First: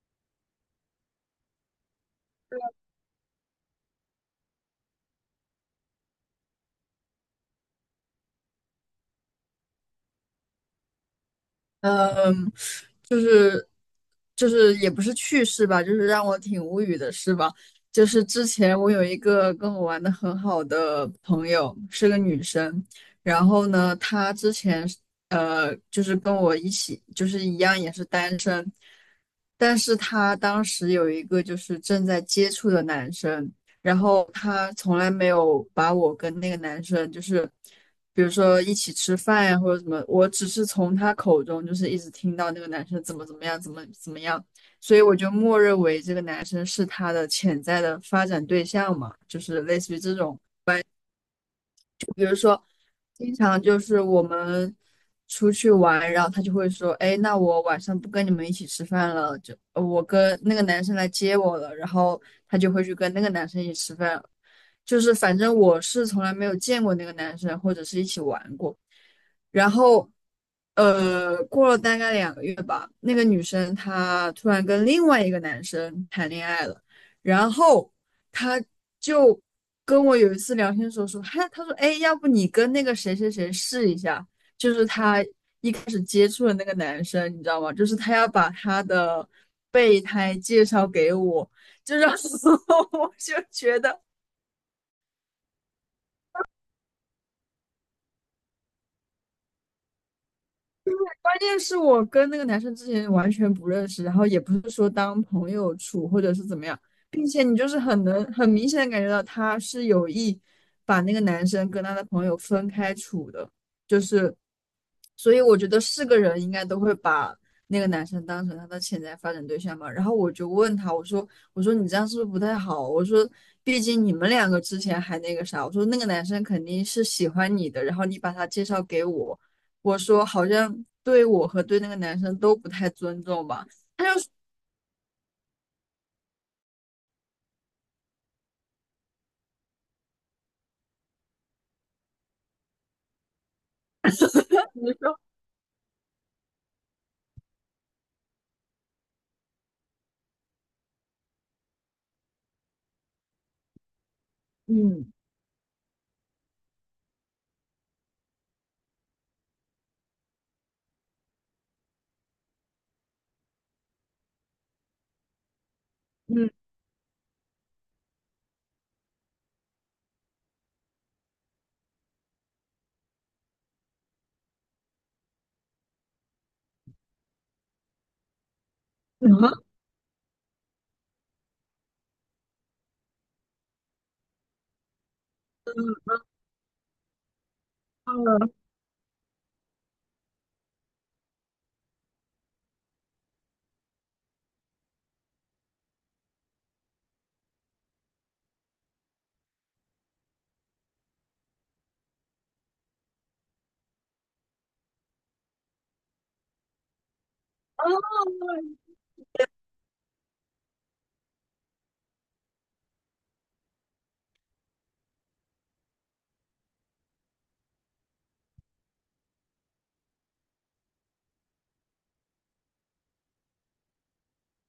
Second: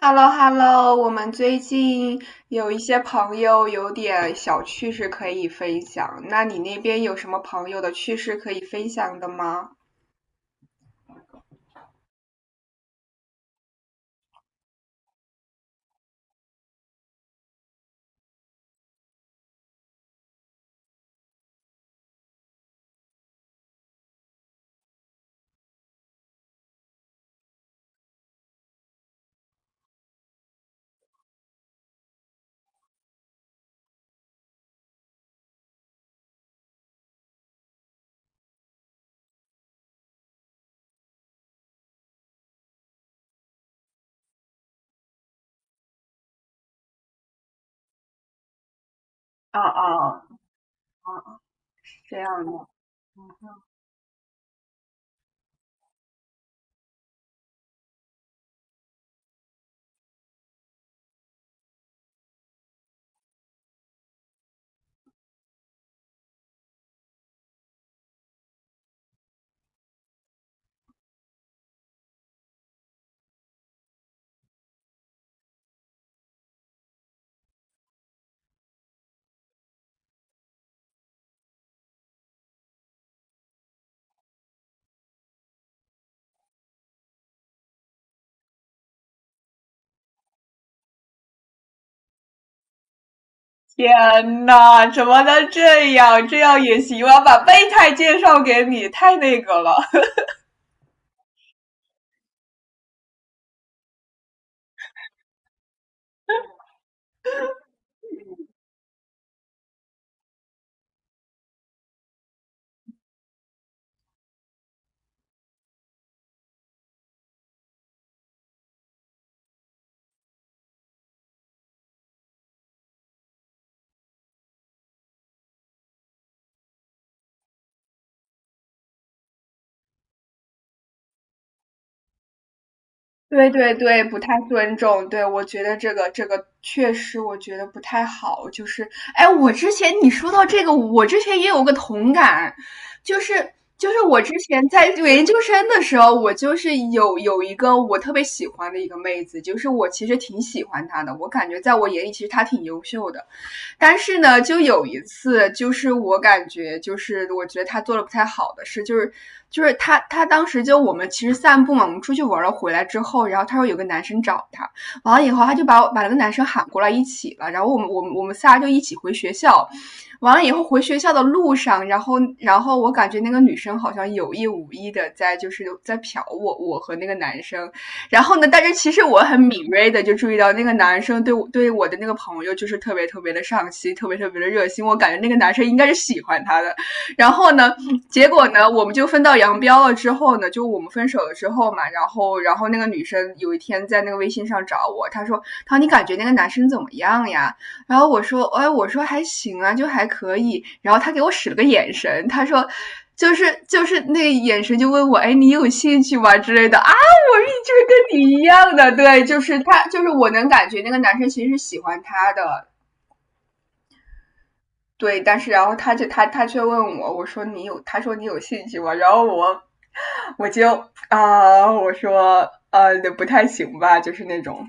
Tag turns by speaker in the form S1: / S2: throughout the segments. S1: h e l l o h e l l o 我们最近有一些朋友有点小趣事可以分享，那你那边有什么朋友的趣事可以分享的吗？
S2: 嗯，就是就是也不是趣事吧，就是让我挺无语的事吧。就是之前我有一个跟我玩的很好的朋友，是个女生，然后呢，她之前是就是跟我一起，就是一样也是单身，但是他当时有一个就是正在接触的男生，然后他从来没有把我跟那个男生就是，比如说一起吃饭呀或者什么，我只是从他口中就是一直听到那个男生怎么怎么样，怎么怎么样，所以我就默认为这个男生是他的潜在的发展对象嘛，就
S1: 啊
S2: 是类似于
S1: 啊
S2: 这种。
S1: 啊！这样的。
S2: 经常就是我们出去玩，然后他就会说："哎，那我晚上不跟你们一起吃饭了，就我跟那个男生来接我了。"然后他就会去跟那个男生一起吃饭。就是反正我是从来没有见过那个男生，或者是一起玩过。然后，过了大概2个月吧，那个女生她突然跟另外一个男生谈恋爱了，然后她就跟我有一次聊天的时候说，嗨，她说，哎，要不你跟那个谁谁谁试一下，就是他一开始接触的那个男生，你知道吗？就是他要把他的备胎介绍给我，就让 我就觉得
S1: 天呐，怎么能这样？这样也行？我要把备胎介绍给你，太那个了。
S2: 关键是我跟那个男生之前完全不认识，然后也不是说当朋友处或者是怎么样，并且你就是很能很明显的感觉到他是有意把那个男生跟他的朋友分开处的，就是，所以我觉得是个人应该都会把那个男生当成他的潜在发展对象嘛。然后我就问他，我说你这样是不是不太好？我说毕竟你们两个之前还那个啥，我说那个男生肯定是喜欢你的，然后你把他介绍给我。我说好像对我和对那个男生都不太尊重
S1: 对
S2: 吧。
S1: 对对，
S2: 他
S1: 不
S2: 就
S1: 太
S2: 说，
S1: 尊重，对，我觉得这个确实，我觉得不太好。就是，哎，我之前你说到这个，我之前也有个同感，就是就是我之前在
S2: 你说，
S1: 研究生的时候，我就是有一个我特别喜欢的一个妹子，就是我其实挺喜欢她的，我感觉在我眼里其实她挺优秀的。但是呢，就有一
S2: 嗯，
S1: 次，就是我感觉，就是我觉得他做的不太好的事，就是他当时就我们其实散步嘛，我们出去玩了，回来之后，然后他说有个男生找他，完了以后他就把那个男生喊过来一起了，然后我们仨就一起回学校。完了以后回学校的路上，然后我感觉那个女生好像有意无意的在就是在瞟我，我和那个男生。然后呢，但是其实我很敏锐的就注意到那个男生对我的那个朋友就是特别特别的上心，特别特别的热心，我感觉那个男生应该是喜欢他的。然后呢，结果呢，我们就分道扬镳了之后呢，就我们分手了之后嘛，然后那个女生有一天在那个微信上找我，她说："她说你感觉那个男生怎么样呀？"然后我说："哎，我说还行啊，就还可以。"然后她给我使了个眼神，她说。就是那个眼神就问我，哎，你有兴趣吗之类的啊？我就是跟你一样的，对，就是他，就是我能感觉那个男生其实是喜欢他的，对。但是然后他就他却问我，我说你有，他说你有兴趣吗？然后我我就我说不太行吧，就是那种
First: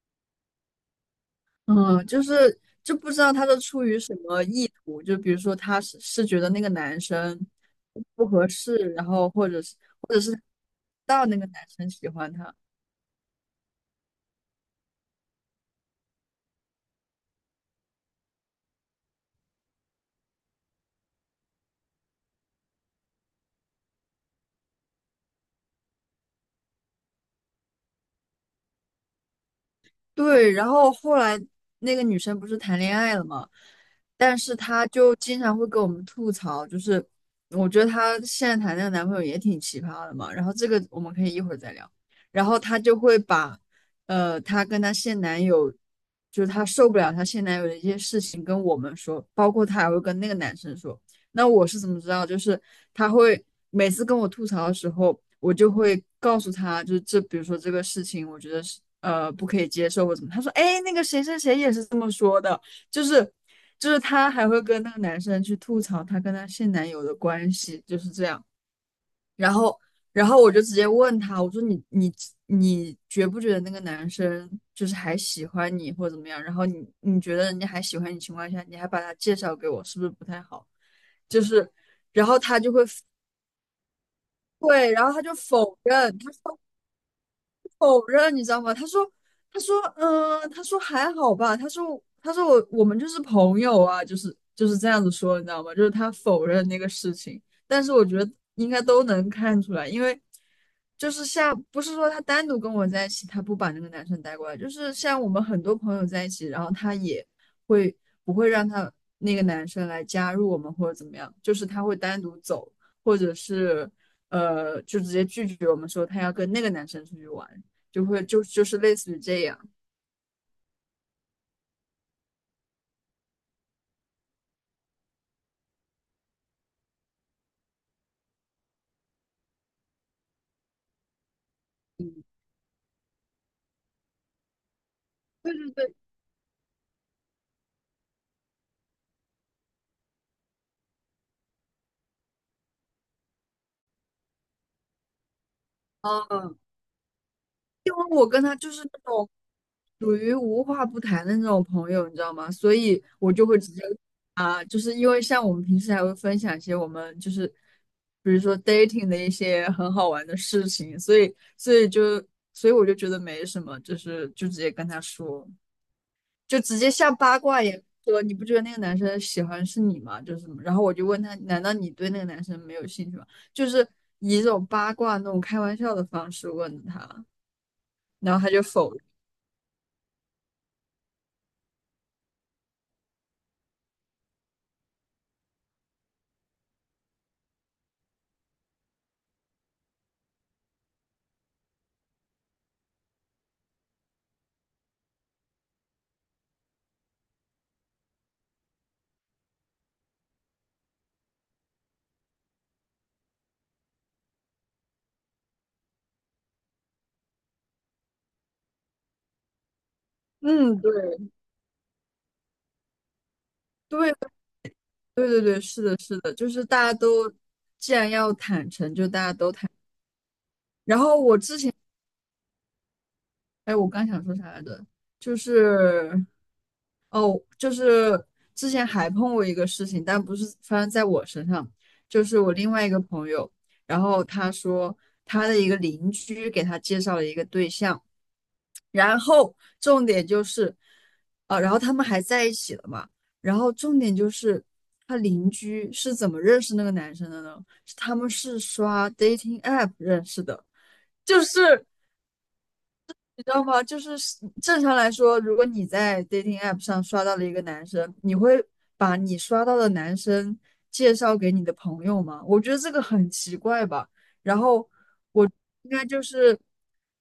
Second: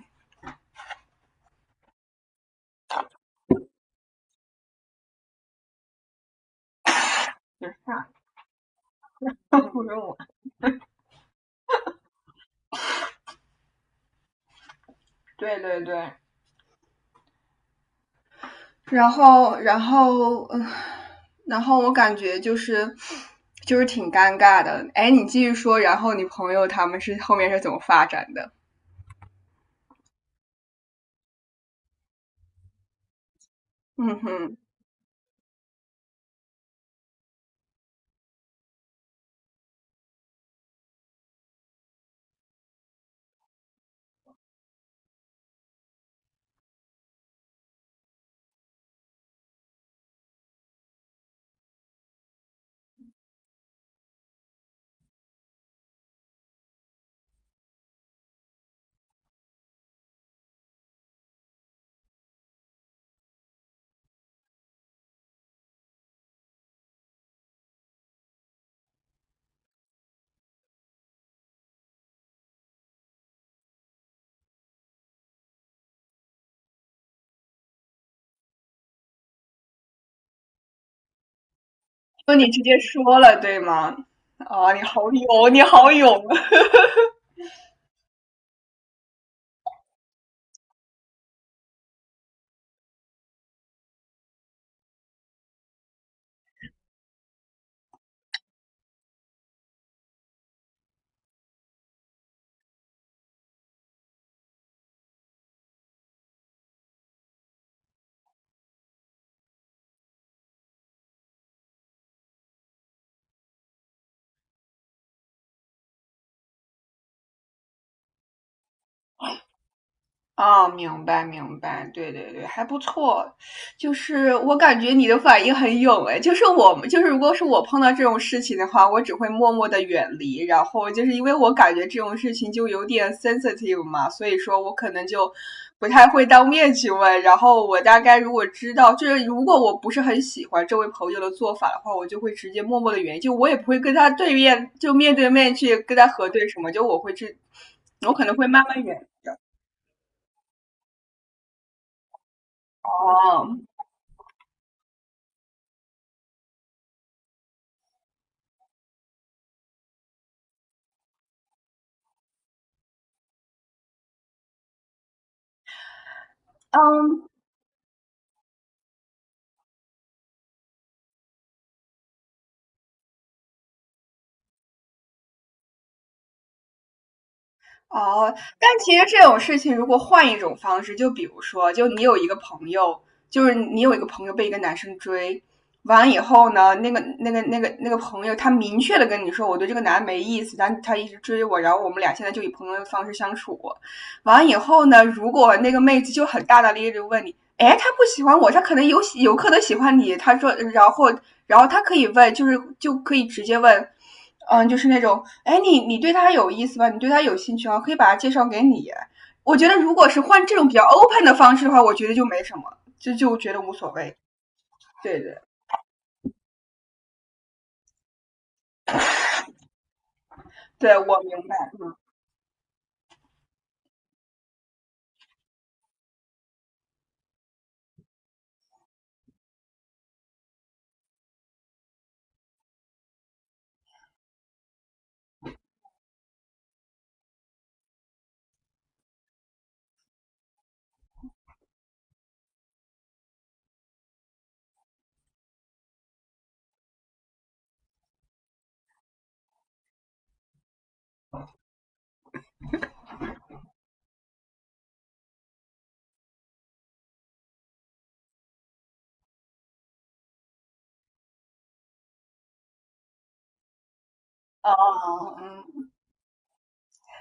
S2: 嗯嗯，就是就不知道他是出于什么意图，就比如说他是觉得那个男生
S1: 啊，
S2: 不合适，然后或 者是
S1: 不如
S2: 或
S1: 我。
S2: 者是到那个男生喜欢他，
S1: 对对对，然后然后然后我感觉就是就是挺尴尬的。哎，你继续说，然后你朋友他们是后面是怎么发展的？
S2: 对，然后后来那个女生不是谈恋爱了嘛，
S1: 嗯
S2: 但是
S1: 哼。
S2: 她就经常会跟我们吐槽，就是我觉得她现在谈那个男朋友也挺奇葩的嘛。然后这个我们可以一会儿再聊。然后她就会把，她跟她现男友，就是她受不了她现男友的一些事情跟我们说，包括她还会跟那个男生说。那我是怎么知道？就是他会每次跟我吐槽的时候，我就会告诉他，就是这，比如说这个事情，我觉得是不可以接受或怎么。他说，哎，那个谁谁谁也是这么说的，就是就是他还会跟那个男生去吐槽他跟他现男友的关系，就是这样。然后，然后我就直接问他，我说你觉不觉得那个男生就是还喜欢你或者怎么样？然后你觉得人家还喜欢你情况下，你还把他介绍给我，是不是不太好？就是，然
S1: 那
S2: 后
S1: 你
S2: 他
S1: 直
S2: 就
S1: 接
S2: 会
S1: 说了，对吗？啊，你
S2: 对，然
S1: 好
S2: 后他就
S1: 勇，你
S2: 否
S1: 好
S2: 认，
S1: 勇！
S2: 他 否认，你知道吗？他说，他说，他说还好吧。他说，他说我们就是朋友啊，就是这样子说，你知道吗？就是他否认那个事情，但是我觉得应该都能看出来，因为就是像不是说他单独跟我在一起，他不把那个男生带过来，就是像我们很多朋友在一起，然后他也会不会让他那个男生来加入我们或者怎么样，就是他会单独走，或者是。就直接拒绝我们说他要跟那个男生出去玩。就会就就是类似于这样。
S1: 啊，明白明白，对对对，还不错。就是我感觉你的反应很勇诶，就是我们就是如果是我碰到这种事情的话，我只会默默的远离。然后就是因为我感觉这种
S2: 嗯
S1: 事情就有点 sensitive 嘛，所以说我可能就
S2: 对对
S1: 不
S2: 对，
S1: 太会当面去问。然后我大概如果知道，就是如果我不是很喜欢这位朋友的做法的话，我就会直接默默的远离，就我也不会跟他对面就面对面去跟他核对
S2: 嗯，
S1: 什么，就我会去，
S2: 因为
S1: 我可
S2: 我
S1: 能
S2: 跟
S1: 会
S2: 他
S1: 慢
S2: 就
S1: 慢
S2: 是
S1: 远。
S2: 那种属于无话不谈的那种朋友，你知道吗？所以我就会
S1: 哦，
S2: 直接啊，就是因为像我们平时还会分享一些我们就是比如说 dating 的一些很好玩的事情，所以我就觉得没什么，就是就直接跟他说。就直接像
S1: 嗯，
S2: 八卦一样说，你不觉得那个男生喜欢是你吗？就是什么，然后我就问他，难道你对那个男生没有兴趣吗？就是以一种八卦那种开玩笑的方式问的他，
S1: 哦，
S2: 然后他就
S1: 但
S2: 否
S1: 其实
S2: 认。
S1: 这种事情，如果换一种方式，就比如说，就你有一个朋友，就是你有一个朋友被一个男生追，完了以后呢，那个朋友，他明确的跟你说，我对这个男的没意思，但他一直追我，然后我们俩现在就以朋友的方式相处。完了以后呢，如果那个妹子就很大大咧咧的问你，哎，他不喜欢我，他可能有喜有可能喜欢你，他说，然后然后他可以问，就是就可以直接问。嗯，就是那种，哎，你你对他有意思吧？你对他有兴趣啊？可以把他介绍给你。我觉得如果是换这种比
S2: 嗯，
S1: 较
S2: 对，
S1: open 的方式的话，我觉得就没什么，就就觉得无所
S2: 对，
S1: 谓。对
S2: 对，
S1: 对
S2: 对，对，是的，是的，就是大家都既然要坦诚，就大家都坦。
S1: 对，
S2: 然
S1: 我
S2: 后我
S1: 明
S2: 之前，
S1: 白。
S2: 哎，我刚想说啥来着？就是哦，就是之前还碰过一个事情，但不是发生在我身上，就是我另外一个朋友，然后他说他的一个邻居给他介绍了一个对象，然后重点就是，然后他们还在一起了嘛，然后重点就是他邻居是怎么认识那个男生的呢？是他们是刷 dating app 认识的，就是。你知道吗？就是正常来说，如果你在 dating app 上刷到了一个男生，你会把你刷到的男生介绍给你的朋友吗？我觉得这个很奇怪吧。然
S1: 啊，
S2: 后我
S1: 嗯。
S2: 应该就是，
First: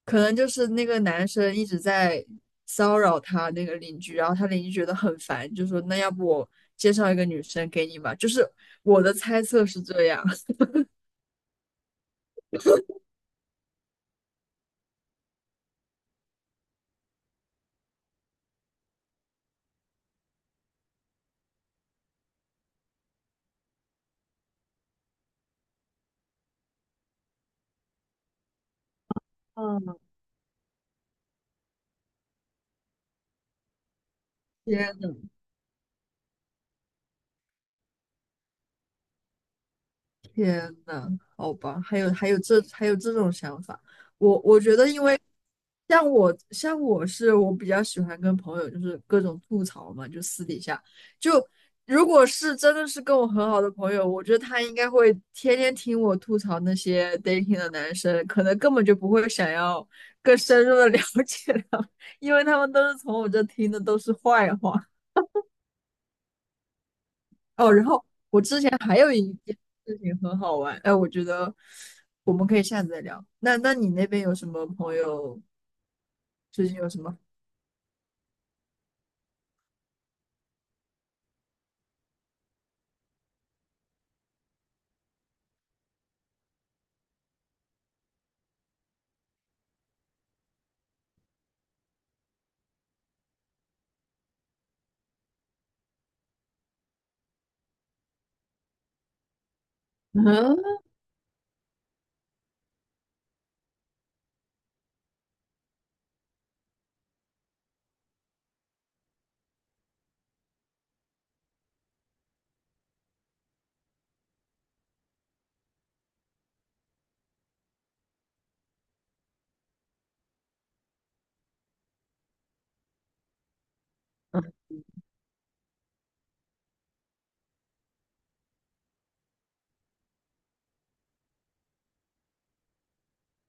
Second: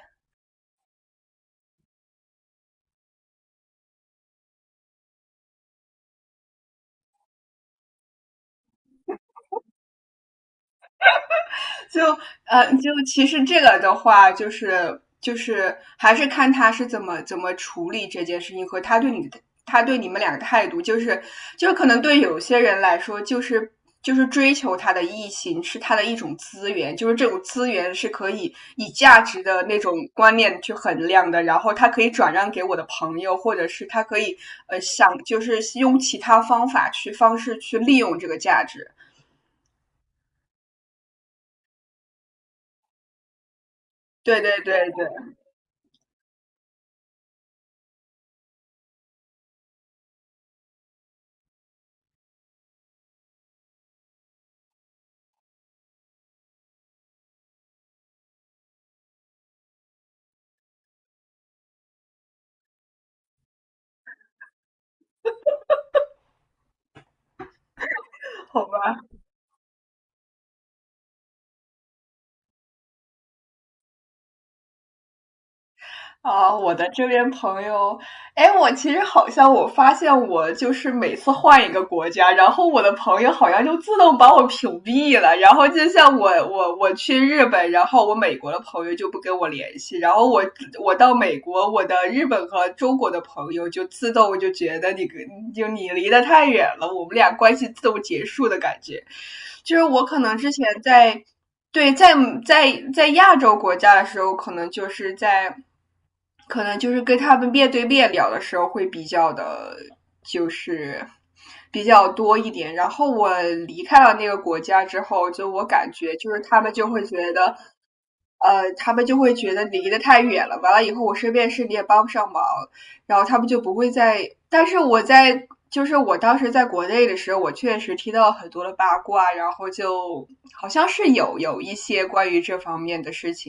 S2: 可能就是那个男生一直在骚扰他那个邻居，然后他邻居觉得很烦，就说那要不我介绍一个女生给你吧。就是我的猜测是这样。
S1: 就就其实这个的话，就是就是还是看他是怎么处理这件事情和他对你的他对你们俩的态度，就是就是可能对有些人来说，就是就是追求他的异性是他的一种资源，就是这种资源是可以以价值的那种
S2: 嗯，
S1: 观念去衡量的，然后他可以转让给我的朋友，或者是他可以
S2: 天
S1: 想就是用其他方法去方式去利用这个价值。
S2: 天呐，好吧，还有这种想法，我
S1: 对对
S2: 我
S1: 对
S2: 觉得，因
S1: 对，
S2: 为像我是我比较喜欢跟朋友就是各种吐槽嘛，就私底下就如果是真的是跟我很好的朋友，我觉得他应该会天天听我吐槽那些 dating 的男生，可能根本就不会想要更深入的 了解他们因为他们都是从我这听的都是坏话。哦，然后我之
S1: 好
S2: 前还
S1: 吧。
S2: 有一件事情很好玩，哎，我觉得我们可以下次再聊。那那你那边有什么朋友
S1: 啊，
S2: 最
S1: 我
S2: 近
S1: 的
S2: 有什
S1: 这
S2: 么？
S1: 边朋友，哎，我其实好像我发现我就是每次换一个国家，然后我的朋友好像就自动把我屏蔽了。然后就像我去日本，然后我美国的朋友就不跟我联系，然后我我到美国，我的日本和中国的朋友就自动就觉得你跟就你离得太远了，我们俩关系自动结束的感觉。就是我可 能之前
S2: 嗯，
S1: 在对，在在在亚洲国家的时候，可能就是在，可能就是跟他们面对面聊的时候会比较的，就是比较多一点。然后我离开了那个国家之后，就我感觉就是他们就会觉得他们就会觉得离得太远了，完了以后我身边时你也帮不上忙，然后他们就不会再。但是我在，就是我当时在国内的时候，我确实听到很多的八卦，然后就好像是有一些关于这方面的事情。